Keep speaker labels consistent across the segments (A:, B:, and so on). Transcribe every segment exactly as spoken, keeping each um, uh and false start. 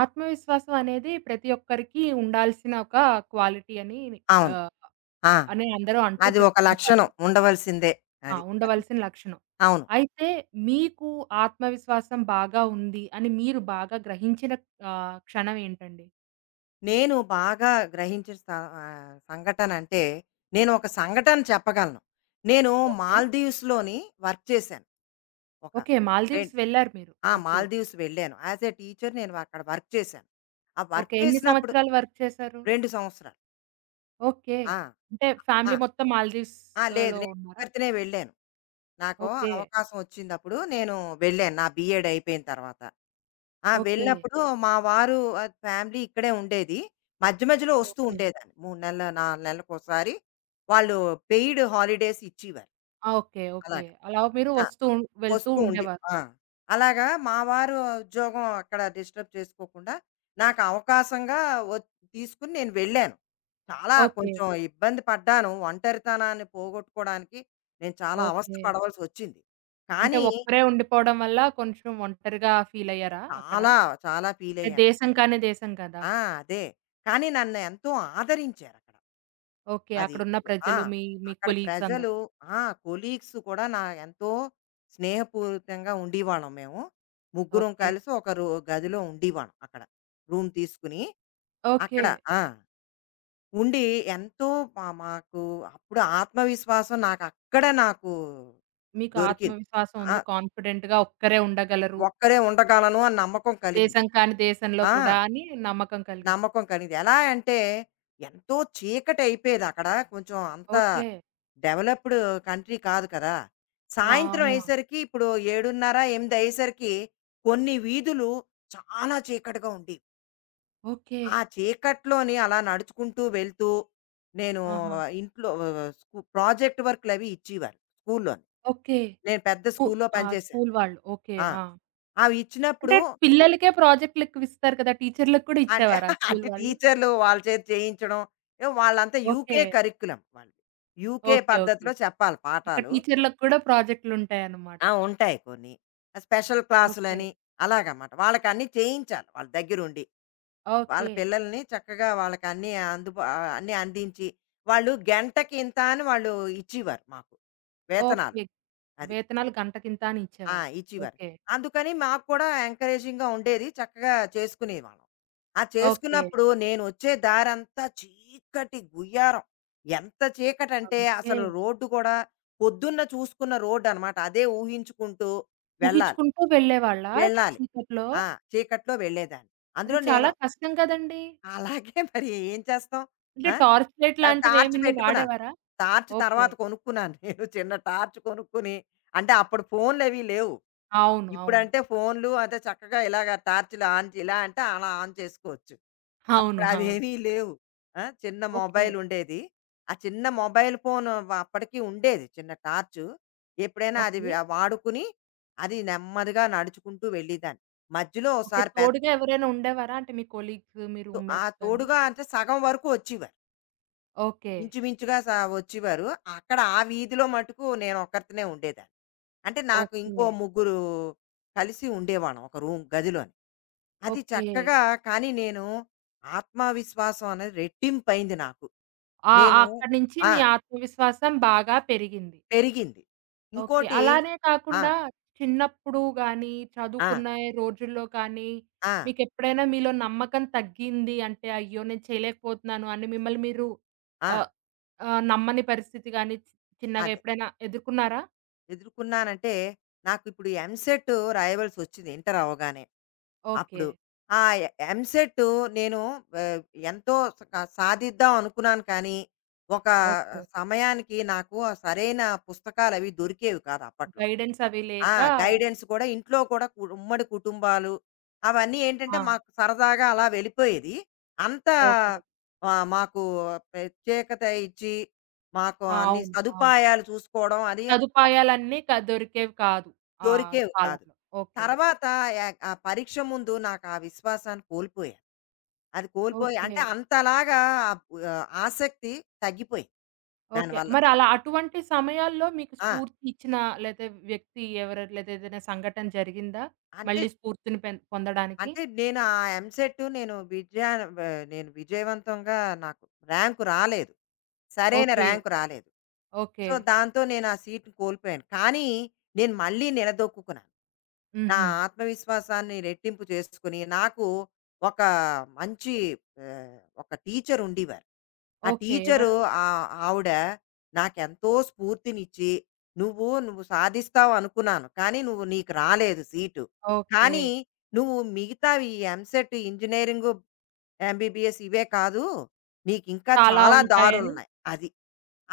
A: ఆత్మవిశ్వాసం అనేది ప్రతి ఒక్కరికి ఉండాల్సిన ఒక క్వాలిటీ అని
B: అవును.
A: ఆహ్,
B: ఆ!
A: అని అందరూ అంటూ
B: అది ఒక
A: చెప్తుంటారు.
B: లక్షణం ఉండవలసిందే
A: ఆ!
B: అది.
A: ఉండవలసిన లక్షణం.
B: అవును.
A: అయితే మీకు ఆత్మవిశ్వాసం బాగా ఉంది అని మీరు బాగా గ్రహించిన ఆహ్, క్షణం ఏంటండి?
B: నేను బాగా గ్రహించిన స ఆహ్, సంఘటనంటే నేను ఒక సంఘటన చెప్పగలను. నేను
A: ఓకే.
B: మాల్దీవ్స్‌లోని వర్క్ చేశాను. ఒక
A: ఓకే.
B: రెన్
A: మాల్దీవ్స్ వెళ్లారు మీరు.
B: ఆ!
A: ఓకే.
B: మాల్దీవ్స్ వెళ్ళాను. యాస్ ఎ టీచర్ నేను అక్కడ వర్క్ చేశాను. ఆ వర్క్
A: ఓకే. ఎన్ని
B: చేసినప్పుడు
A: సంవత్సరాలు వర్క్ చేశారు?
B: రెండు సంవత్సరాలు.
A: ఓకే.
B: ఆ!
A: అంటే ఫ్యామిలీ
B: ఆ!
A: మొత్తం
B: ఆ! లేదు.
A: మాల్దీవ్స్‌లో
B: నేను
A: ఉన్నారా?
B: ఒక్కర్తినే వెళ్ళాను. నాకు
A: ఓకే.
B: అవకాశం వచ్చిందప్పుడు నేను వెళ్ళాను. నా బీఎడ్ అయిపోయిన తర్వాత. ఆ!
A: ఓకే.
B: వెళ్ళినప్పుడు మా వారు ఆహ్, ఫ్యామిలీ ఇక్కడే ఉండేది. మధ్య మధ్యలో వస్తూ
A: ఓకే.
B: ఉండేదాన్ని. మూడు నెలల, నాలుగు నెలలకోసారి వాళ్ళు పెయిడ్ హాలిడేస్ ఇచ్చేవారు.
A: ఆ! ఓకే. ఓకే.
B: అలాగా.
A: అలా మీరు
B: ఆ!
A: వస్తూ, ఉం- వెళ్తూ
B: వస్తూ ఉండి
A: ఉండేవారు.
B: ఆ! అలాగా మా వారు ఉద్యోగం అక్కడ డిస్టర్బ్ చేసుకోకుండా నాకు అవకాశంగా ఒ తీసుకొని నేను వెళ్ళాను. చాలా
A: ఓకే.
B: కొంచెం ఇబ్బంది పడ్డాను. ఒంటరితనాన్ని పోగొట్టుకోవడానికి నేను చాలా అవస్థ
A: ఓకే.
B: పడవలసొచ్చింది.
A: అంటే
B: కానీ
A: ఒక్కరే ఉండిపోవడం వల్ల కొంచెం ఒంటరిగా ఫీలయ్యారా అక్కడ?
B: చాలా చాలా
A: అంటే
B: ఫీలయ్యాను.
A: దేశం కాని దేశం కదా!
B: ఆ! అదే. కానీ నన్ను ఎంతో ఆదరించారక్కడ.
A: ఓకే.
B: అది.
A: అక్కడున్న
B: ఆ!
A: ప్రజలు మీ మీ
B: అక్కడ
A: కొలీగ్స్ అందరూ.
B: ప్రజలు, ఆ! కొలీగ్స్ కూడా నా ఎంతో స్నేహపూరితంగా ఉండేవాళ్ళం మేము. ముగ్గురం
A: ఓకే.
B: కలిసి ఒక రూ గదిలో ఉండేవాళ్ళం అక్కడ. రూమ్ తీసుకుని
A: ఓకే.
B: అక్కడ ఆ! ఉండి ఎంతో మా మాకు అప్పుడు ఆత్మవిశ్వాసం నాకక్కడే నాకు
A: మీకు
B: దొరికింది.
A: ఆత్మవిశ్వాసం
B: ఆ!
A: ఉంది. కాన్ఫిడెంట్‌గా ఒక్కరే ఉండగలరు.
B: ఒక్కరే ఉండగలను అని నమ్మకం కలిగింది.
A: దేశం కాని దేశంలో
B: ఆ!
A: కూడా అని నమ్మకం కలిగింది.
B: నమ్మకం కలిగింది. ఎలా అంటే, ఎంతో చీకటయిపోయేది అక్కడ. కొంచెం అంత
A: ఓకే.
B: డెవలప్‌డ్ కంట్రీ కాదు కదా!
A: ఆ!
B: సాయంత్రం
A: ఆహా!
B: అయ్యేసరికి ఇప్పుడు ఏడున్నర, ఎనిమిది అయ్యేసరికి కొన్ని వీధులు చాలా చీకటిగా ఉండేవి.
A: ఓకే.
B: ఆ చీకట్లోని అలా నడుచుకుంటూ వెళ్తూ, నేను
A: ఆహా!
B: ఇంట్లో ఆహ్, స్కు ప్రాజెక్ట్ వర్కులవి ఇచ్చేవారు స్కూల్లోని.
A: ఓకే.
B: నేను పెద్ద
A: స్కూ
B: స్కూల్‌లో
A: ఆ!
B: పనిచేశాను.
A: స్కూల్ వాళ్ళు. ఓకే.
B: ఆ!
A: ఆ!
B: అవి ఇచ్చినప్పుడు
A: అంటే పిల్లలకే ప్రాజెక్ట్‌లెక్కువిస్తారు కదా! టీచర్‌లకి కూడా
B: అంటే
A: ఇచ్చేవారా స్కూల్
B: అంటే
A: వాళ్ళు?
B: టీచర్లు వాళ్ళ చేత చేయించడం. ఏమో వాళ్ళంతా
A: ఓకే.
B: యూకే కరిక్యులమ్ వాళ్ళది. UK
A: okay. ఓకే.
B: పద్ధతిలో చెప్పాలి
A: అక్కడ
B: పాఠాలు.
A: టీచర్‌లకి కూడా ప్రాజెక్ట్‌లుంటాయన్నమాట.
B: ఆ! ఉంటాయి కొన్ని. Special
A: okay.
B: క్లాసులని అలాగనమాట. వాళ్ళకన్నీ చేయించాలి వాళ్ళ దగ్గరుండి. వాళ్ళ
A: ఓకే.
B: పిల్లల్ని చక్కగా వాళ్ళకన్నీ అందుబా ఆహ్, అన్నీ అందించి, వాళ్ళు గంటకింత అని వాళ్ళు ఇచ్చేవారు మాకు వేతనాలు.
A: ఓకే.
B: అది.
A: వేతనాలు గంటకింత అని
B: ఆ!
A: ఇచ్చేవారు.
B: ఇచ్చేవారు.
A: ఓకే.
B: అందుకని మాకు కూడా ఎంకరేజింగ్‌గా ఉండేది. చక్కగా చేసుకునేవాళ్ళం. ఆ
A: ఓకే.
B: చేసుకున్నప్పుడు నేనొచ్చే దారంతా చీకటి గుయ్యారం. ఎంత చీకటంటే
A: అవి ఓకే.
B: అసలు రోడ్డు కూడా పొద్దున్న చూసుకున్న రోడ్డనమాట. అదే ఊహించుకుంటూ వెళ్ళాలి.
A: ఊహించుకుంటూ వెళ్ళేవాళ్ళా
B: వెళ్ళాలి.
A: చీకట్లో?
B: ఆ! చీకట్లో వెళ్ళేదాన్ని. అందులో
A: అది
B: నేను
A: చాలా కష్టం కదండీ!
B: అలాగే మరి ఏం చేస్తాం?
A: అంటే
B: ఆ!
A: టార్చ్ లైట్
B: ఆ టార్చ్
A: లాంటివేమన్నా
B: పెట్టుకున్నాను.
A: వాడేవారా?
B: Torch
A: okay.
B: తర్వాత కొనుక్కున్నాను. నేను చిన్న టార్చ్ కొనుక్కొని అంటే అప్పుడు ఫోన్‌లవి లేవు.
A: అవును. అవును.
B: ఇప్పుడంటే ఫోన్లు అదే చక్కగా ఇలాగ టార్చ్‌లు ఆన్ చే ఇలా అంటే అలా ఆన్ చేసుకోవచ్చు.
A: అవును.
B: అప్పుడు
A: అవును.
B: అవేమీ లేవు. ఆ! చిన్న
A: ఓకే.
B: మొబైల్ ఉండేది. ఆ చిన్న మొబైల్ ఫోన్ వ అప్పటికి ఉండేది చిన్న టార్చు. ఎప్పుడైనా అది
A: ఓకే.
B: వ వాడుకుని అది నెమ్మదిగా నడుచుకుంటూ వెళ్ళేదాన్ని. మధ్యలో
A: ఓకే.
B: ఒకసారి పెద్ద
A: తోడుగా ఎవరైనా ఉండేవారా? అంటే మీ కొలీగ్స్, మీ
B: ఆ
A: రూమ్‌మేట్స్ గాని?
B: తోడుగా అంటే సగం వరకు వచ్చేవారు.
A: ఓకే.
B: ఇంచుమించుగా స వచ్చేవారు. అక్కడ ఆ వీధిలో మటుకు నేను ఒక్కర్తినే ఉండేదాన్ని. అంటే నాకు ఇంకో
A: ఓకే.
B: ముగ్గురు కలిసి ఉండేవాళ్ళం ఒక రూమ్ గదిలోని. అది
A: ఓకే.
B: చక్కగా కానీ నేను ఆత్మవిశ్వాసం అనేది రెట్టింపయింది నాకు.
A: ఆ! ఆ-
B: నేను
A: అక్కడి నుంచి
B: ఆ!
A: మీ ఆత్మవిశ్వాసం బాగా పెరిగింది.
B: పెరిగింది.
A: ఓకే.
B: ఇంకోటి
A: అలానే
B: ఆ!
A: కాకుండా చిన్నప్పుడు గానీ,
B: ఆ!
A: చదువుకునే రోజుల్లో కానీ,
B: ఆ!
A: మీకెప్పుడైనా మీలో నమ్మకం తగ్గింది అంటే, అయ్యో! నేను చేయలేకపోతున్నాను అని మిమ్మల్ని మీరు
B: ఆ!
A: ఆహ్, ఆహ్, నమ్మని పరిస్థితి గానీ, చి చిన్నగా
B: అదే.
A: ఎప్పుడైనా ఎదుర్కొన్నారా?
B: ఎదుర్కున్నానంటే నాకు ఇప్పుడు ఎంసెట్ రాయవలసొచ్చింది ఇంటర్ అవ్వగానే.
A: ఓకే.
B: అప్పుడు ఆ ఎ ఎంసెట్ నేను ఆహ్, ఎంతో స సాధిద్దాం అనుకున్నాను కానీ, ఒక
A: ఓకే.
B: సమయానికి నాకు ఆ సరైన పుస్తకాలవి దొరికేవి కాదు అప్పట్లో.
A: గైడెన్స్ అవి
B: ఆ!
A: లేక
B: గైడెన్స్ కూడా ఇంట్లో కూడా కు ఉమ్మడి కుటుంబాలు అవన్నీ ఏంటంటే,
A: ఆ!
B: మాకు సరదాగా అలా వెళ్ళిపోయేది. అంత
A: ఓకే.
B: ఆహ్, మాకు ప్రత్యేకత ఇచ్చి, మాకు
A: ఆ!
B: అన్ని
A: అవును. అవును.
B: సదుపాయాలు చూసుకోవడం అది
A: సదుపాయాలన్నీ క దొరికేవి కాదు ఆ
B: దొరికేవి కాదు.
A: కాలంలో. ఓకే.
B: తర్వాత యాక్ ఆ పరీక్ష ముందు నాకు ఆ విశ్వాసాన్ని కోల్పోయాను. అది కోల్పోయి
A: ఓకే.
B: అంటే అంతలాగా ఆహ్, ఆసక్తి తగ్గిపోయింది
A: ఓకే.
B: దానివల్ల.
A: మరలా అటువంటి సమయాల్లో మీకు
B: ఆ!
A: స్ఫూర్తి ఇచ్చిన లేతే వ్యక్తి ఎవర లేతే ఏదైనా సంఘటన జరిగిందా?
B: అంటే
A: మళ్ళీ స్ఫూర్తిని పెన్ పొందడానికి?
B: అంటే నేను ఆ ఎంసెట్ నేను విజయా వ- నేను విజయవంతంగా నాకు ర్యాంకు రాలేదు, సరైన
A: ఓకే.
B: ర్యాంకు రాలేదు.
A: ఓకే.
B: సో దాంతో నేను ఆ సీట్ కోల్పోయాను కానీ నేను మళ్ళీ నిలదొక్కున్నాను. నా
A: హుహు.
B: ఆత్మవిశ్వాసాన్ని రెట్టింపు చేసుకుని నాకు ఒక మంచి, ఆ, ఒక టీచర్ ఉండేవారు. ఆ
A: ఓకే.
B: టీచరు
A: ఎవరు?
B: ఆహ్, ఆవిడ నాకెంతో స్ఫూర్తినిచ్చి, "నువ్వు, నువ్వు సాధిస్తావు అనుకున్నాను. కానీ నువ్వు నీకు రాలేదు సీటు.
A: ఓకే.
B: కానీ నువ్వు మిగతావి ఈ ఎంసెట్, ఇంజినీరింగు, ఎంబీబీఎస్ ఇవే కాదు. నీకింకా
A: చాలా
B: చాలా
A: ఉంటాయని.
B: దారులున్నాయి." అది.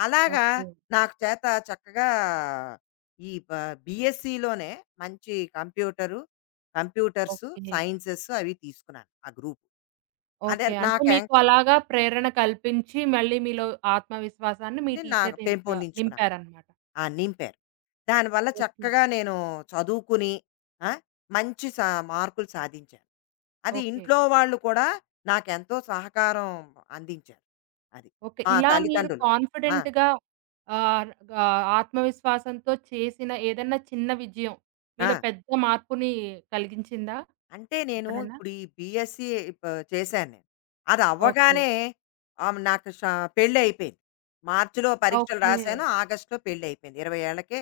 B: అలాగా
A: ఓకే.
B: నాకు చేత చక్కగా ఈ బ బీఎస్సీలోనే మంచి కంప్యూటరు, కంప్యూటర్సు,
A: ఓకే.
B: సైన్సెస్ అవి తీసుకున్నాను ఆ గ్రూప్. అదే
A: ఓకే. అంటే మీకు
B: నాకేంటంటే
A: అలాగా ప్రేరణ కల్పించి మళ్ళీ మీలో ఆత్మవిశ్వాసాన్ని మీ
B: నాకు నా
A: టీచర్ నింపా
B: పెంపొందించుకున్నాను.
A: నింపారనమాట.
B: ఆ! నింపారు. దానివల్ల
A: ఓకే.
B: చక్కగా నేను చదువుకుని ఆ! మంచి సా మార్కులు సాధించాను. అది
A: ఓకే.
B: ఇంట్లో వాళ్ళు కూడా నాకెంతో సహకారం అందించారు. అది.
A: ఓకే.
B: మా
A: ఇలా మీరు
B: తల్లిదండ్రులు. ఆ!
A: కాన్ఫిడెంట్‌గా ఆహ్, ఆహ్, ఆత్మవిశ్వాసంతో చేసిన ఏదన్నా చిన్న విజయం
B: ఆ!
A: మీలో పెద్ద మార్పుని కలిగించిందా
B: అంటే నేను
A: ఎప్పుడైనా?
B: ఇప్పుడు ఈ బీఎస్సీ ప చేశాను నేను. అది
A: ఓకే.
B: అవ్వగానే ఆహ్, నాకు ష పెళ్ళయిపోయింది. మార్చ్‌లో పరీక్షలు
A: ఓకే.
B: రాసాను. ఆగస్ట్‌లో పెళ్ళయిపోయింది. ఇరవై ఏళ్లకే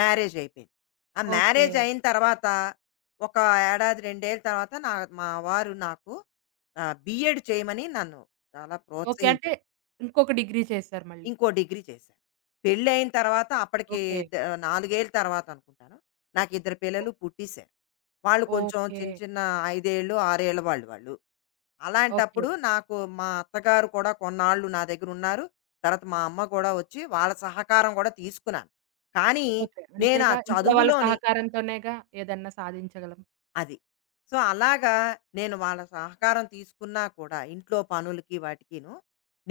B: మ్యారేజ్ అయిపోయింది. ఆ
A: ఓకే.
B: మ్యారేజ్ అయిన తర్వాత ఒక ఏడాది, రెండు ఏళ్ల తర్వాత నా మా వారు నాకు ఆహ్, బీఎడ్ చేయమని నన్ను చాలా
A: ఓకే. అంటే
B: ప్రోత్సహించారు.
A: ఇంకొక డిగ్రీ చేశారు మళ్ళీ.
B: ఇంకో డిగ్రీ చేశాను. పెళ్ళయిన తర్వాత అప్పటికి
A: ఓకే.
B: ద నాలుగు ఏళ్ల తర్వాత అనుకుంటాను. నాకు ఇద్దరు
A: ఓ
B: పిల్లలు పుట్టేసారు. వాళ్ళు కొంచెం
A: ఓకే.
B: చిన్న చిన్న ఐదు ఏళ్ళు, ఆరు ఏళ్ల వాళ్ళు వాళ్ళు.
A: ఓకే.
B: అలాంటప్పుడు నాకు మా అత్తగారు కూడా కొన్నాళ్ళు నా దగ్గర ఉన్నారు. తర్వాత మా అమ్మ కూడా వచ్చి వాళ్ళ సహకారం కూడా తీసుకున్నాను. కానీ
A: ఓకే.
B: నేను ఆ
A: అంతేగా ఇంట్లో వాళ్ళ
B: చదువులోని
A: సహకారంతోనేగా ఏదన్నా సాధించగలం.
B: అది. సో, అలాగా నేను వాళ్ళ సహకారం తీసుకున్నా కూడా ఇంట్లో పనులకి వాటికిను,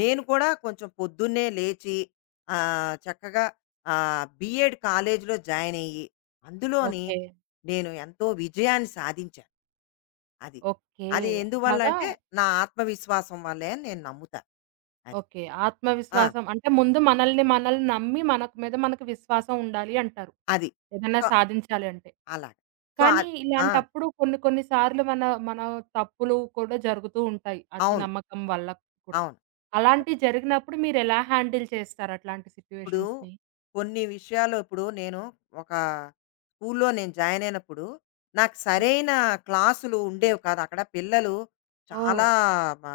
B: నేను కూడా కొంచెం పొద్దున్నే లేచి ఆహ్, చక్కగా ఆహ్, బీఎడ్ కాలేజీలో జాయిన్ అయ్యి, అందులోని
A: ఓకే.
B: నేను ఎంతో విజయాన్ని సాధించాను. అది.
A: ఓకే.
B: అది ఎందువల్ల
A: అట్లాగా
B: అంటే నా ఆత్మవిశ్వాసం వల్లే అని నేను నమ్ముతాను. అది.
A: ఓకే.
B: ఆ!
A: ఆత్మవిశ్వాసం అంటే ముందు మనల్ని మనల్ని నమ్మి మనకు మీద మనకు విశ్వాసం ఉండాలి అంటారు.
B: అది.
A: ఏదైనా
B: సో,
A: సాధించాలి అంటే.
B: అలాగ. సో,
A: కానీ
B: అద్ ఆ!
A: ఇలాంటప్పుడు కొన్ని కొన్ని సార్లు మన మన తప్పులు కూడా జరుగుతూ ఉంటాయి. అతి
B: అవును.
A: నమ్మకం వల్ల కూడా.
B: అవును.
A: అలాంటివి జరిగినప్పుడు మీరెలా హ్యాండిల్ చేస్తారు అట్లాంటి
B: ఇప్పుడు
A: సిట్యుయేషన్స్‌ని?
B: కొన్ని విషయాల్లో ఇప్పుడు నేను ఒక స్కూల్లో నేను జాయిన్ అయినప్పుడు, నాకు సరైన క్లాసులు ఉండేవి కాదు. అక్కడ పిల్లలు
A: ఓహ్!
B: చాలా మ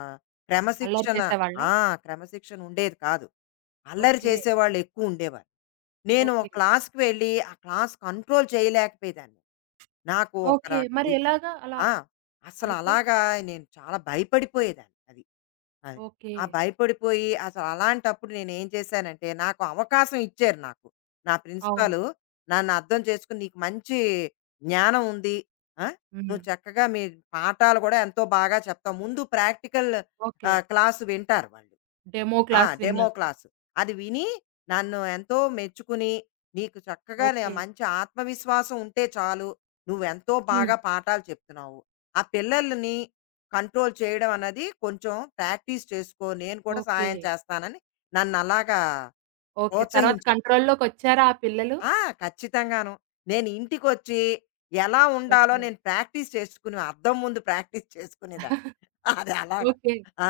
A: అల్లరి
B: క్రమశిక్షణ
A: చేసేవాళ్ళా?
B: ఆ! క్రమశిక్షణ ఉండేది కాదు. అల్లరి
A: ఓకే.
B: చేసేవాళ్ళు ఎక్కువ ఉండేవారు. నేను ఒక
A: ఓకే.
B: క్లాస్‌కి వెళ్ళి, ఆ క్లాస్ కంట్రోల్ చేయలేకపోయేదాన్ని. నాకు ఒక
A: ఓకే.
B: రక
A: మరి
B: విస్
A: ఎలాగా అలా
B: ఆ! అసలు
A: అయితే?
B: అలాగా నేను చాలా భయపడిపోయేదాన్ని. అది. అది.
A: ఓకే.
B: ఆ! భయపడిపోయి అసలు అలాంటప్పుడు నేనేం చేశానంటే, నాకు అవకాశం ఇచ్చారు నాకు. నా
A: అవును.
B: ప్రిన్సిపాలు నన్ను అర్థం చేసుకొని, "నీకు మంచి జ్ఞానం ఉంది. ఆ!
A: హ్మ్.
B: నువ్వు చక్కగా మీ పాఠాలు కూడా ఎంతో బాగా చెప్తావు. ముందు ప్రాక్టికల్
A: ఓకే.
B: ఆహ్, క్లాస్ వింటారు వాళ్ళు."
A: డెమో
B: ఆ!
A: క్లాస్
B: డెమో
A: విన్నారు.
B: క్లాస్. అది విని నన్ను ఎంతో మెచ్చుకుని, "నీకు చక్కగా నే
A: ఓకే.
B: మంచి ఆత్మవిశ్వాసం ఉంటే చాలు. నువ్వెంతో
A: హ్మ్.
B: బాగా పాఠాలు చెప్తున్నావు. ఆ పిల్లలని కంట్రోల్ చేయడం అన్నది కొంచెం ప్రాక్టీస్ చేసుకో. నేను కూడా
A: ఓకే.
B: సహాయం చేస్తానని" నన్నలాగా
A: ఓకే. తర్వాత
B: ప్రోత్సహించారు.
A: కంట్రోల్‌లోకొచ్చారా ఆ పిల్లలు?
B: ఆ! ఖచ్చితంగాను. నేను ఇంటికొచ్చి ఎలా ఉండాలో
A: ఓకే.
B: నేను ప్రాక్టీస్ చేసుకుని అద్దం ముందు ప్రాక్టీస్ చేసుకునేదాన్ని. అది అలాగా.
A: ఓకే.
B: ఆ!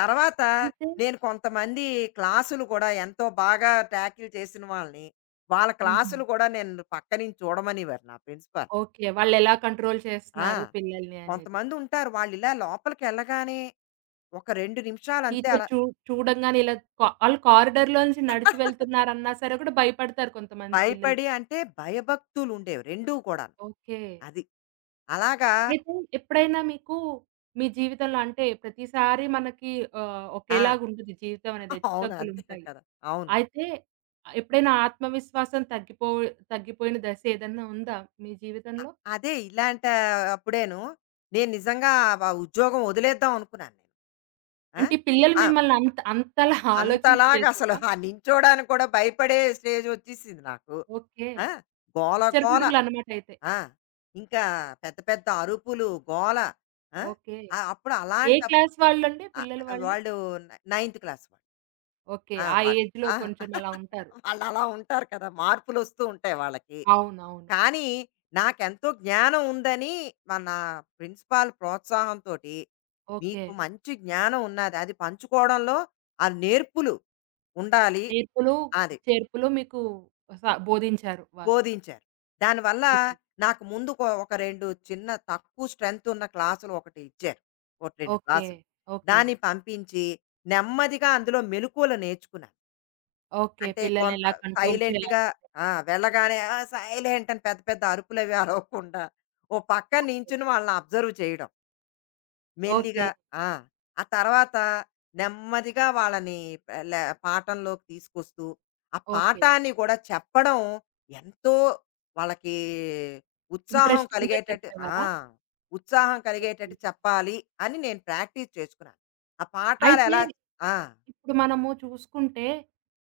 B: తర్వాత
A: అయితే
B: నేను కొంతమంది క్లాసులు కూడా ఎంతో బాగా టాకిల్ చేసిన వాళ్ళని, వాళ్ళ
A: హుహు.
B: క్లాసులు కూడా నేను పక్క నుంచి చూడమనేవారు నా ప్రిన్సిపాల్.
A: ఓకే. వాళ్ళెలా కంట్రోల్
B: ఆ!
A: చేస్తున్నారు పిల్లల్ని అనేది.
B: కొంతమందుంటారు వాళ్ళిలా లోపలికెళ్ళగానే ఒక రెండు నిమిషాలంతే
A: టీచర్
B: అలా
A: చూ చూడంగానే ఇలా కా ఆళ్ళు కారిడార్‌లో నుంచి నడిచి వెళ్తున్నారన్నా సరే కూడా భయపడతారు కొంతమంది పిల్లలు.
B: భయపడి అంటే భయభక్తులుండేవి రెండూ కూడాను.
A: ఓకే.
B: అది. అలాగా
A: అయితే ఎప్పుడైనా మీకు మీ జీవితంలో అంటే ప్రతిసారి మనకి ఆహ్,
B: ఆ!
A: ఒకేలాగుండదు జీవితం అనేది.
B: అవును. అంతే
A: హెచ్చుతగ్గులుంటాయి.
B: కదా! అవును.
A: అయితే ఎప్పుడైనా ఆత్మవిశ్వాసం తగ్గిపో తగ్గిపోయిన దశ ఏదన్నా ఉందా మీ
B: అ
A: జీవితంలో?
B: అదే ఇలాంటి అప్పుడేను నేను నిజంగా ఆ ఉద్యోగం వదిలేద్దాం అనుకున్నాను నేను. ఆ!
A: అంటే పిల్లలు
B: ఆ!
A: మిమ్మల్ని అంత అంతలా
B: అంతలాగా అసలు
A: ఆలోచింపజేసారా?
B: ఆ నించోడానికి కూడా భయపడే స్టేజ్ వచ్చేసింది నాకు.
A: ఓకే.
B: ఆ! గోల
A: పిచ్చర
B: గోల.
A: పిడుగులన్నమాట అయితే.
B: ఆ! ఇంకా పెద్ద పెద్ద అరుపులు, గోల. ఆ!
A: ఓకే.
B: ఆ! అప్పుడు
A: ఏ
B: అలాంటప్
A: క్లాస్ వాళ్ళండి
B: ఆహ్,
A: పిల్లలు వాళ్ళు?
B: వాళ్ళు నై నైన్త్ క్లాస్ వాళ్ళు.
A: ఓకే.
B: ఆ!
A: ఆ
B: వాళ్ళు
A: ఏజ్‌లో
B: ఆ!
A: కొంచెం అలా ఉంటారు.
B: వాళ్ళలా ఉంటారు కదా! మార్పులొస్తూ ఉంటాయి వాళ్ళకి.
A: అవునవును.
B: కానీ నాకెంతో జ్ఞానం ఉందని మన ప్రిన్సిపాల్ ప్రోత్సాహంతోటి
A: ఓకే.
B: మీకు మంచి జ్ఞానం ఉన్నది. అది పంచుకోవడంలో ఆ నేర్పులు ఉండాలి.
A: నేర్పులు,
B: అది
A: చేర్పులు మీకు స బోధించారు వారు.
B: బోధించారు. దానివల్ల
A: ఓకే.
B: నాకు ముందుకు ఒక రెండు చిన్న తక్కువ స్ట్రెంత్ ఉన్న క్లాసులు ఒకటి ఇచ్చారు. ఒక రెండు
A: ఓకే.
B: క్లాసులు.
A: ఓకే.
B: దాన్ని పంపించి నెమ్మదిగా అందులో మెలుకువలు నేర్చుకున్నాను.
A: ఓకే.
B: అంటే
A: పిల్లల్ని
B: కొంత
A: ఎలా కంట్రోల్ చేయాలి.
B: సైలెంట్‌గా ఆ! వెళ్ళగానే ఆ! సైలెంట్ అని పెద్ద పెద్ద అరుపులవి అరవకుండా, ఓ పక్కన నించుని వాళ్ళని అబ్జర్వ్ చేయడం.
A: ఓకే.
B: మెల్లిగా ఆ! ఆ తర్వాత నెమ్మదిగా వాళ్ళని ప లే పాఠంలోకి తీసుకొస్తూ, ఆ
A: ఓకే.
B: పాఠాన్ని కూడా చెప్పడం ఎంతో వాళ్ళకి ఉత్సాహం
A: ఇంట్రెస్టింగ్‌గా
B: కలిగేటట్టు. ఆ!
A: చెప్పేవారా?
B: ఉత్సాహం
A: ఓకే.
B: కలిగేటట్టు చెప్పాలి అని నేను ప్రాక్టీస్ చేసుకున్నాను. ఆ
A: అయితే
B: పాఠాలెలా ఆ!
A: ఇప్పుడు మనము చూసుకుంటే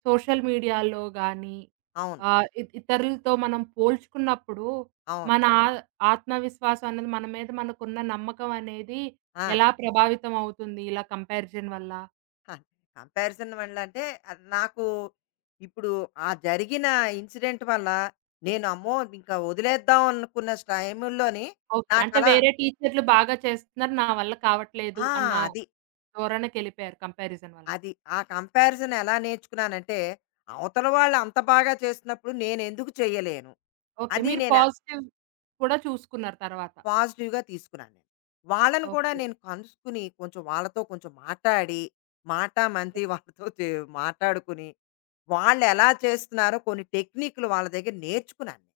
A: సోషల్ మీడియాలో గానీ,
B: అవును.
A: ఆహ్, ఇ ఇతరులతో మనం పోల్చుకున్నప్పుడు
B: అవును.
A: మన ఆ ఆత్మవిశ్వాసం అనేది మన మీద మనకున్న నమ్మకం అనేది
B: ఆ!
A: ఎలా ప్రభావితం అవుతుంది ఇలా కంపారిజన్ వల్ల?
B: కంపారిజన్ వల్ల అంటే అది నాకు ఇప్పుడు ఆ జరిగిన ఇన్సిడెంట్ వల్ల నేను అమ్మో ఇంకా వదిలేద్దాం అనుకున్న టైముల్లోని
A: ఓకే.
B: నాకు
A: అంటే
B: అలా
A: వేరే టీచర్లు బాగా చేస్తున్నారు. నా వల్ల కావట్లేదు
B: ఆ,
A: అన్న
B: అది
A: ధోరణికెళ్ళిపోయారు కంపారిజన్ వల్ల.
B: అది ఆ కంపారిజన్ ఎలా నేర్చుకున్నానంటే అవతల వాళ్ళు అంత బాగా చేస్తున్నప్పుడు నేను ఎందుకు చేయలేను?
A: ఓకే.
B: అది
A: మీరు
B: నేను
A: పాజిటివ్ కూడా చూసుకున్నారు తర్వాత.
B: పాజిటివ్‌గా తీసుకున్నాను నేను. వాళ్ళని కూడా
A: ఓకే.
B: నేను కలుసుకుని కొంచెం వాళ్ళతో కొంచెం మాట్లాడి, మాటామంతి వాళ్ళతో చే మాట్లాడుకుని, వాళ్ళెలా చేస్తున్నారో కొన్ని టెక్నిక్‌లు వాళ్ళ దగ్గర నేర్చుకున్నాను. నేను.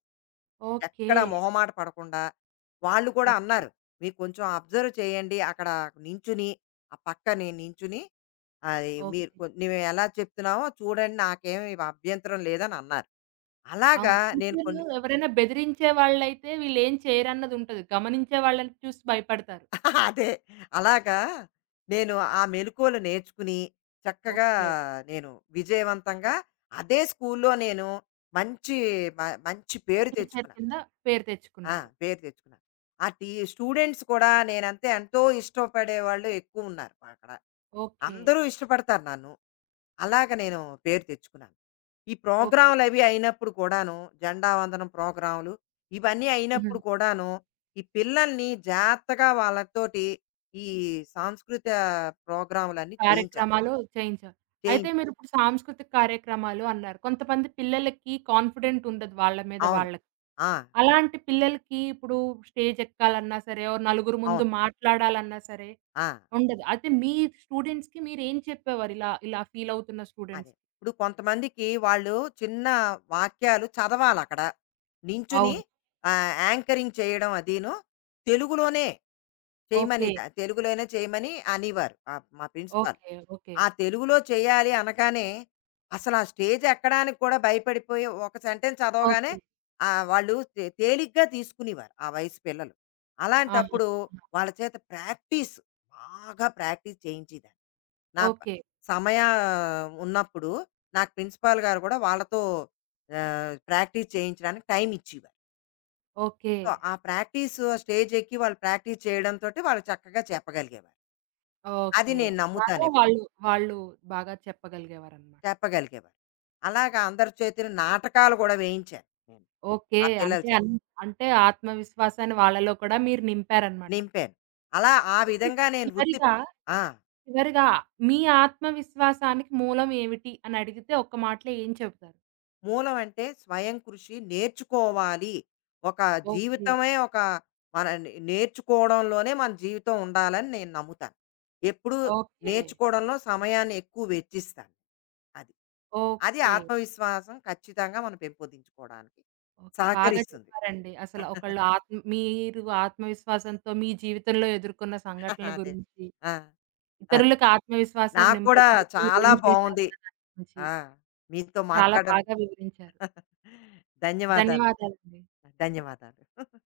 A: ఓకే.
B: ఎక్కడ మొహమాట పడకుండా వాళ్ళు కూడా
A: ఓకే.
B: అన్నారు. "మీరు కొంచెం అబ్జర్వ్ చేయండి. అక్కడ నించుని, ఆ పక్కనే నించుని అది మీరు
A: ఓకే.
B: కొ నువ్వు ఎలా చెప్తున్నావో చూడండి. నాకేమి అభ్యంతరం లేదని" అన్నారు. అలాగా
A: అవును.
B: నేను
A: టీచర్లు
B: కొన్ని
A: ఎవరైనా బెదిరించే వాళ్ళైతే వీళ్ళేం చేయరన్నదుంటది. గమనించే వాళ్ళని చూసి భయపడతారు.
B: అదే. అలాగా నేను ఆ మెలుకువలు నేర్చుకుని, చక్కగా
A: ఓకే.
B: నేను విజయవంతంగా అదే స్కూల్‌లో నేను మంచి మ మంచి పేరు
A: టీచర్
B: తెచ్చుకున్నాను.
A: కింద పేరు
B: ఆ!
A: తెచ్చుకున్నారు.
B: పేరు తెచ్చుకున్నాను. ఆ టీ స్టూడెంట్స్ కూడా నేనంటే ఎంతో ఇష్టపడేవాళ్ళు ఎక్కువున్నారు అక్కడ.
A: ఓకే.
B: అందరూ ఇష్టపడతారు నన్ను. అలాగ నేను పేరు తెచ్చుకున్నాను. ఈ
A: ఓకే.
B: ప్రోగ్రామ్‌లవి అయినప్పుడు కూడాను, జెండా వందనం ప్రోగ్రామ్‌లు ఇవన్నీ
A: హ్మ్.
B: అయినప్పుడు కూడాను, ఈ పిల్లల్ని జాగ్రత్తగా వాళ్ళతోటి ఈ సాంస్కృత ప్రోగ్రామ్‌లన్నీ చేయించాలి.
A: కార్యక్రమాలు చేయించారు. అయితే
B: చేయించాలి.
A: మీరిప్పుడు సాంస్కృతిక కార్యక్రమాలు అన్నారు. కొంతమంది పిల్లలకి కాన్ఫిడెంట్ ఉండదు వాళ్ళ మీద
B: అవును.
A: వాళ్ళకి.
B: ఆ!
A: అలాంటి పిల్లలకి ఇప్పుడు స్టేజ్ ఎక్కాలన్నా సరే, ఓ నలుగురు ముందు
B: అవును.
A: మాట్లాడాలన్నా సరే
B: ఆ!
A: ఉండదు. అయితే మీ స్టూడెంట్స్‌కి మీరేం చెప్పేవారు ఇలా ఇలా ఫీలవుతున్న
B: అదే.
A: స్టూడెంట్స్‌కి?
B: ఇప్పుడు కొంతమందికి వాళ్ళు చిన్న వాక్యాలు చదవాలక్కడ. నించుని
A: అవును.
B: ఆహ్, యాంకరింగ్ చేయడం అదీను తెలుగులోనే చేయమని
A: ఓకే.
B: తెలుగులోనే చేయమని అనేవారు. ఆహ్, మా ప్రిన్సిపాల్.
A: ఓకే. ఓకే.
B: ఆ తెలుగులో చేయాలి అనగానే అసలు ఆ స్టేజ్ ఎక్కడానికి కూడా భయపడిపోయి ఒక సెంటెన్స్ చదవగానే
A: ఓకే.
B: ఆ వాళ్ళు తే- తేలిగ్గా తీసుకునేవారు ఆ వయసు పిల్లలు.
A: ఆహా!
B: అలాంటప్పుడు
A: ఆహా!
B: వాళ్ళ చేత ప్రాక్టీస్ బాగా ప్రాక్టీస్ చేయించేదాన్ని. నా ప-
A: ఓకే.
B: సమయ ఉన్నప్పుడు నాకు ప్రిన్సిపాల్ గారు కూడా వాళ్ళతో ప్రాక్టీస్ చేయించడానికి టైం ఇచ్చేవారు.
A: ఓకే.
B: సో ఆ ప్రాక్టీస్ స్టేజ్ ఎక్కి వాళ్ళు ప్రాక్టీస్ చేయడంతో వాళ్ళు చక్కగా చెప్పగలిగేవారు. అది
A: ఓకే.
B: నేను
A: అలాగా
B: నమ్ముతాను.
A: వాళ్ళు, వాళ్ళు బాగా చెప్పగలిగేవారనమాట.
B: చెప్పగలిగేవారు. అలాగా అందరి చేతులు నాటకాలు గూడా వేయించాను నేను.
A: ఓకే.
B: ఆ పిల్లల
A: అంటే
B: చేత.
A: అన్ అంటే ఆత్మవిశ్వాసాన్ని వాళ్ళలో కూడా మీరు నింపారనమాట.
B: నింపాను. అలా ఆ
A: అయితే
B: విధంగా నేను వృత్తి
A: చివరిగా,
B: ఆ!
A: చివరిగా మీ ఆత్మవిశ్వాసానికి మూలం ఏమిటి అని అడిగితే ఒక్క మాటలో ఏం చెబుతారు?
B: మూలం అంటే స్వయం కృషి నేర్చుకోవాలి. ఒక
A: ఓకే.
B: జీవితమే ఒక మన నే నేర్చుకోవడంలోనే మన జీవితం ఉండాలని నేను నమ్ముతాను. ఎప్పుడూ
A: ఓకే.
B: నేర్చుకోవడంలో సమయాన్ని ఎక్కువ వెచ్చిస్తాను. అది. అది
A: ఓకే.
B: ఆత్మవిశ్వాసం ఖచ్చితంగా మనం పెంపొందించుకోవడానికి
A: ఓకే. బాగా
B: సహకరిస్తుంది.
A: చెప్పారండి. అసలు ఒకళ్ళు ఆత్మ మీరు ఆత్మవిశ్వాసంతో మీ జీవితంలో ఎదుర్కొన్న సంఘటనల
B: అదే.
A: గురించి
B: ఆ! అదే.
A: ఇతరులకు ఆత్మవిశ్వాసాన్ని
B: నాకు కూడా
A: నింపడానికి
B: చాలా
A: మీరేం
B: బావుంది.
A: చేశారన్న దాని గురించి
B: ఆ! మీతో
A: చాలా
B: మాట్లాడడం
A: బాగా వివరించారు.
B: ధన్యవాదాలండి.
A: ధన్యవాదాలండి.
B: ధన్యవాదాలు.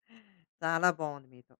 B: చాలా బావుంది మీతో.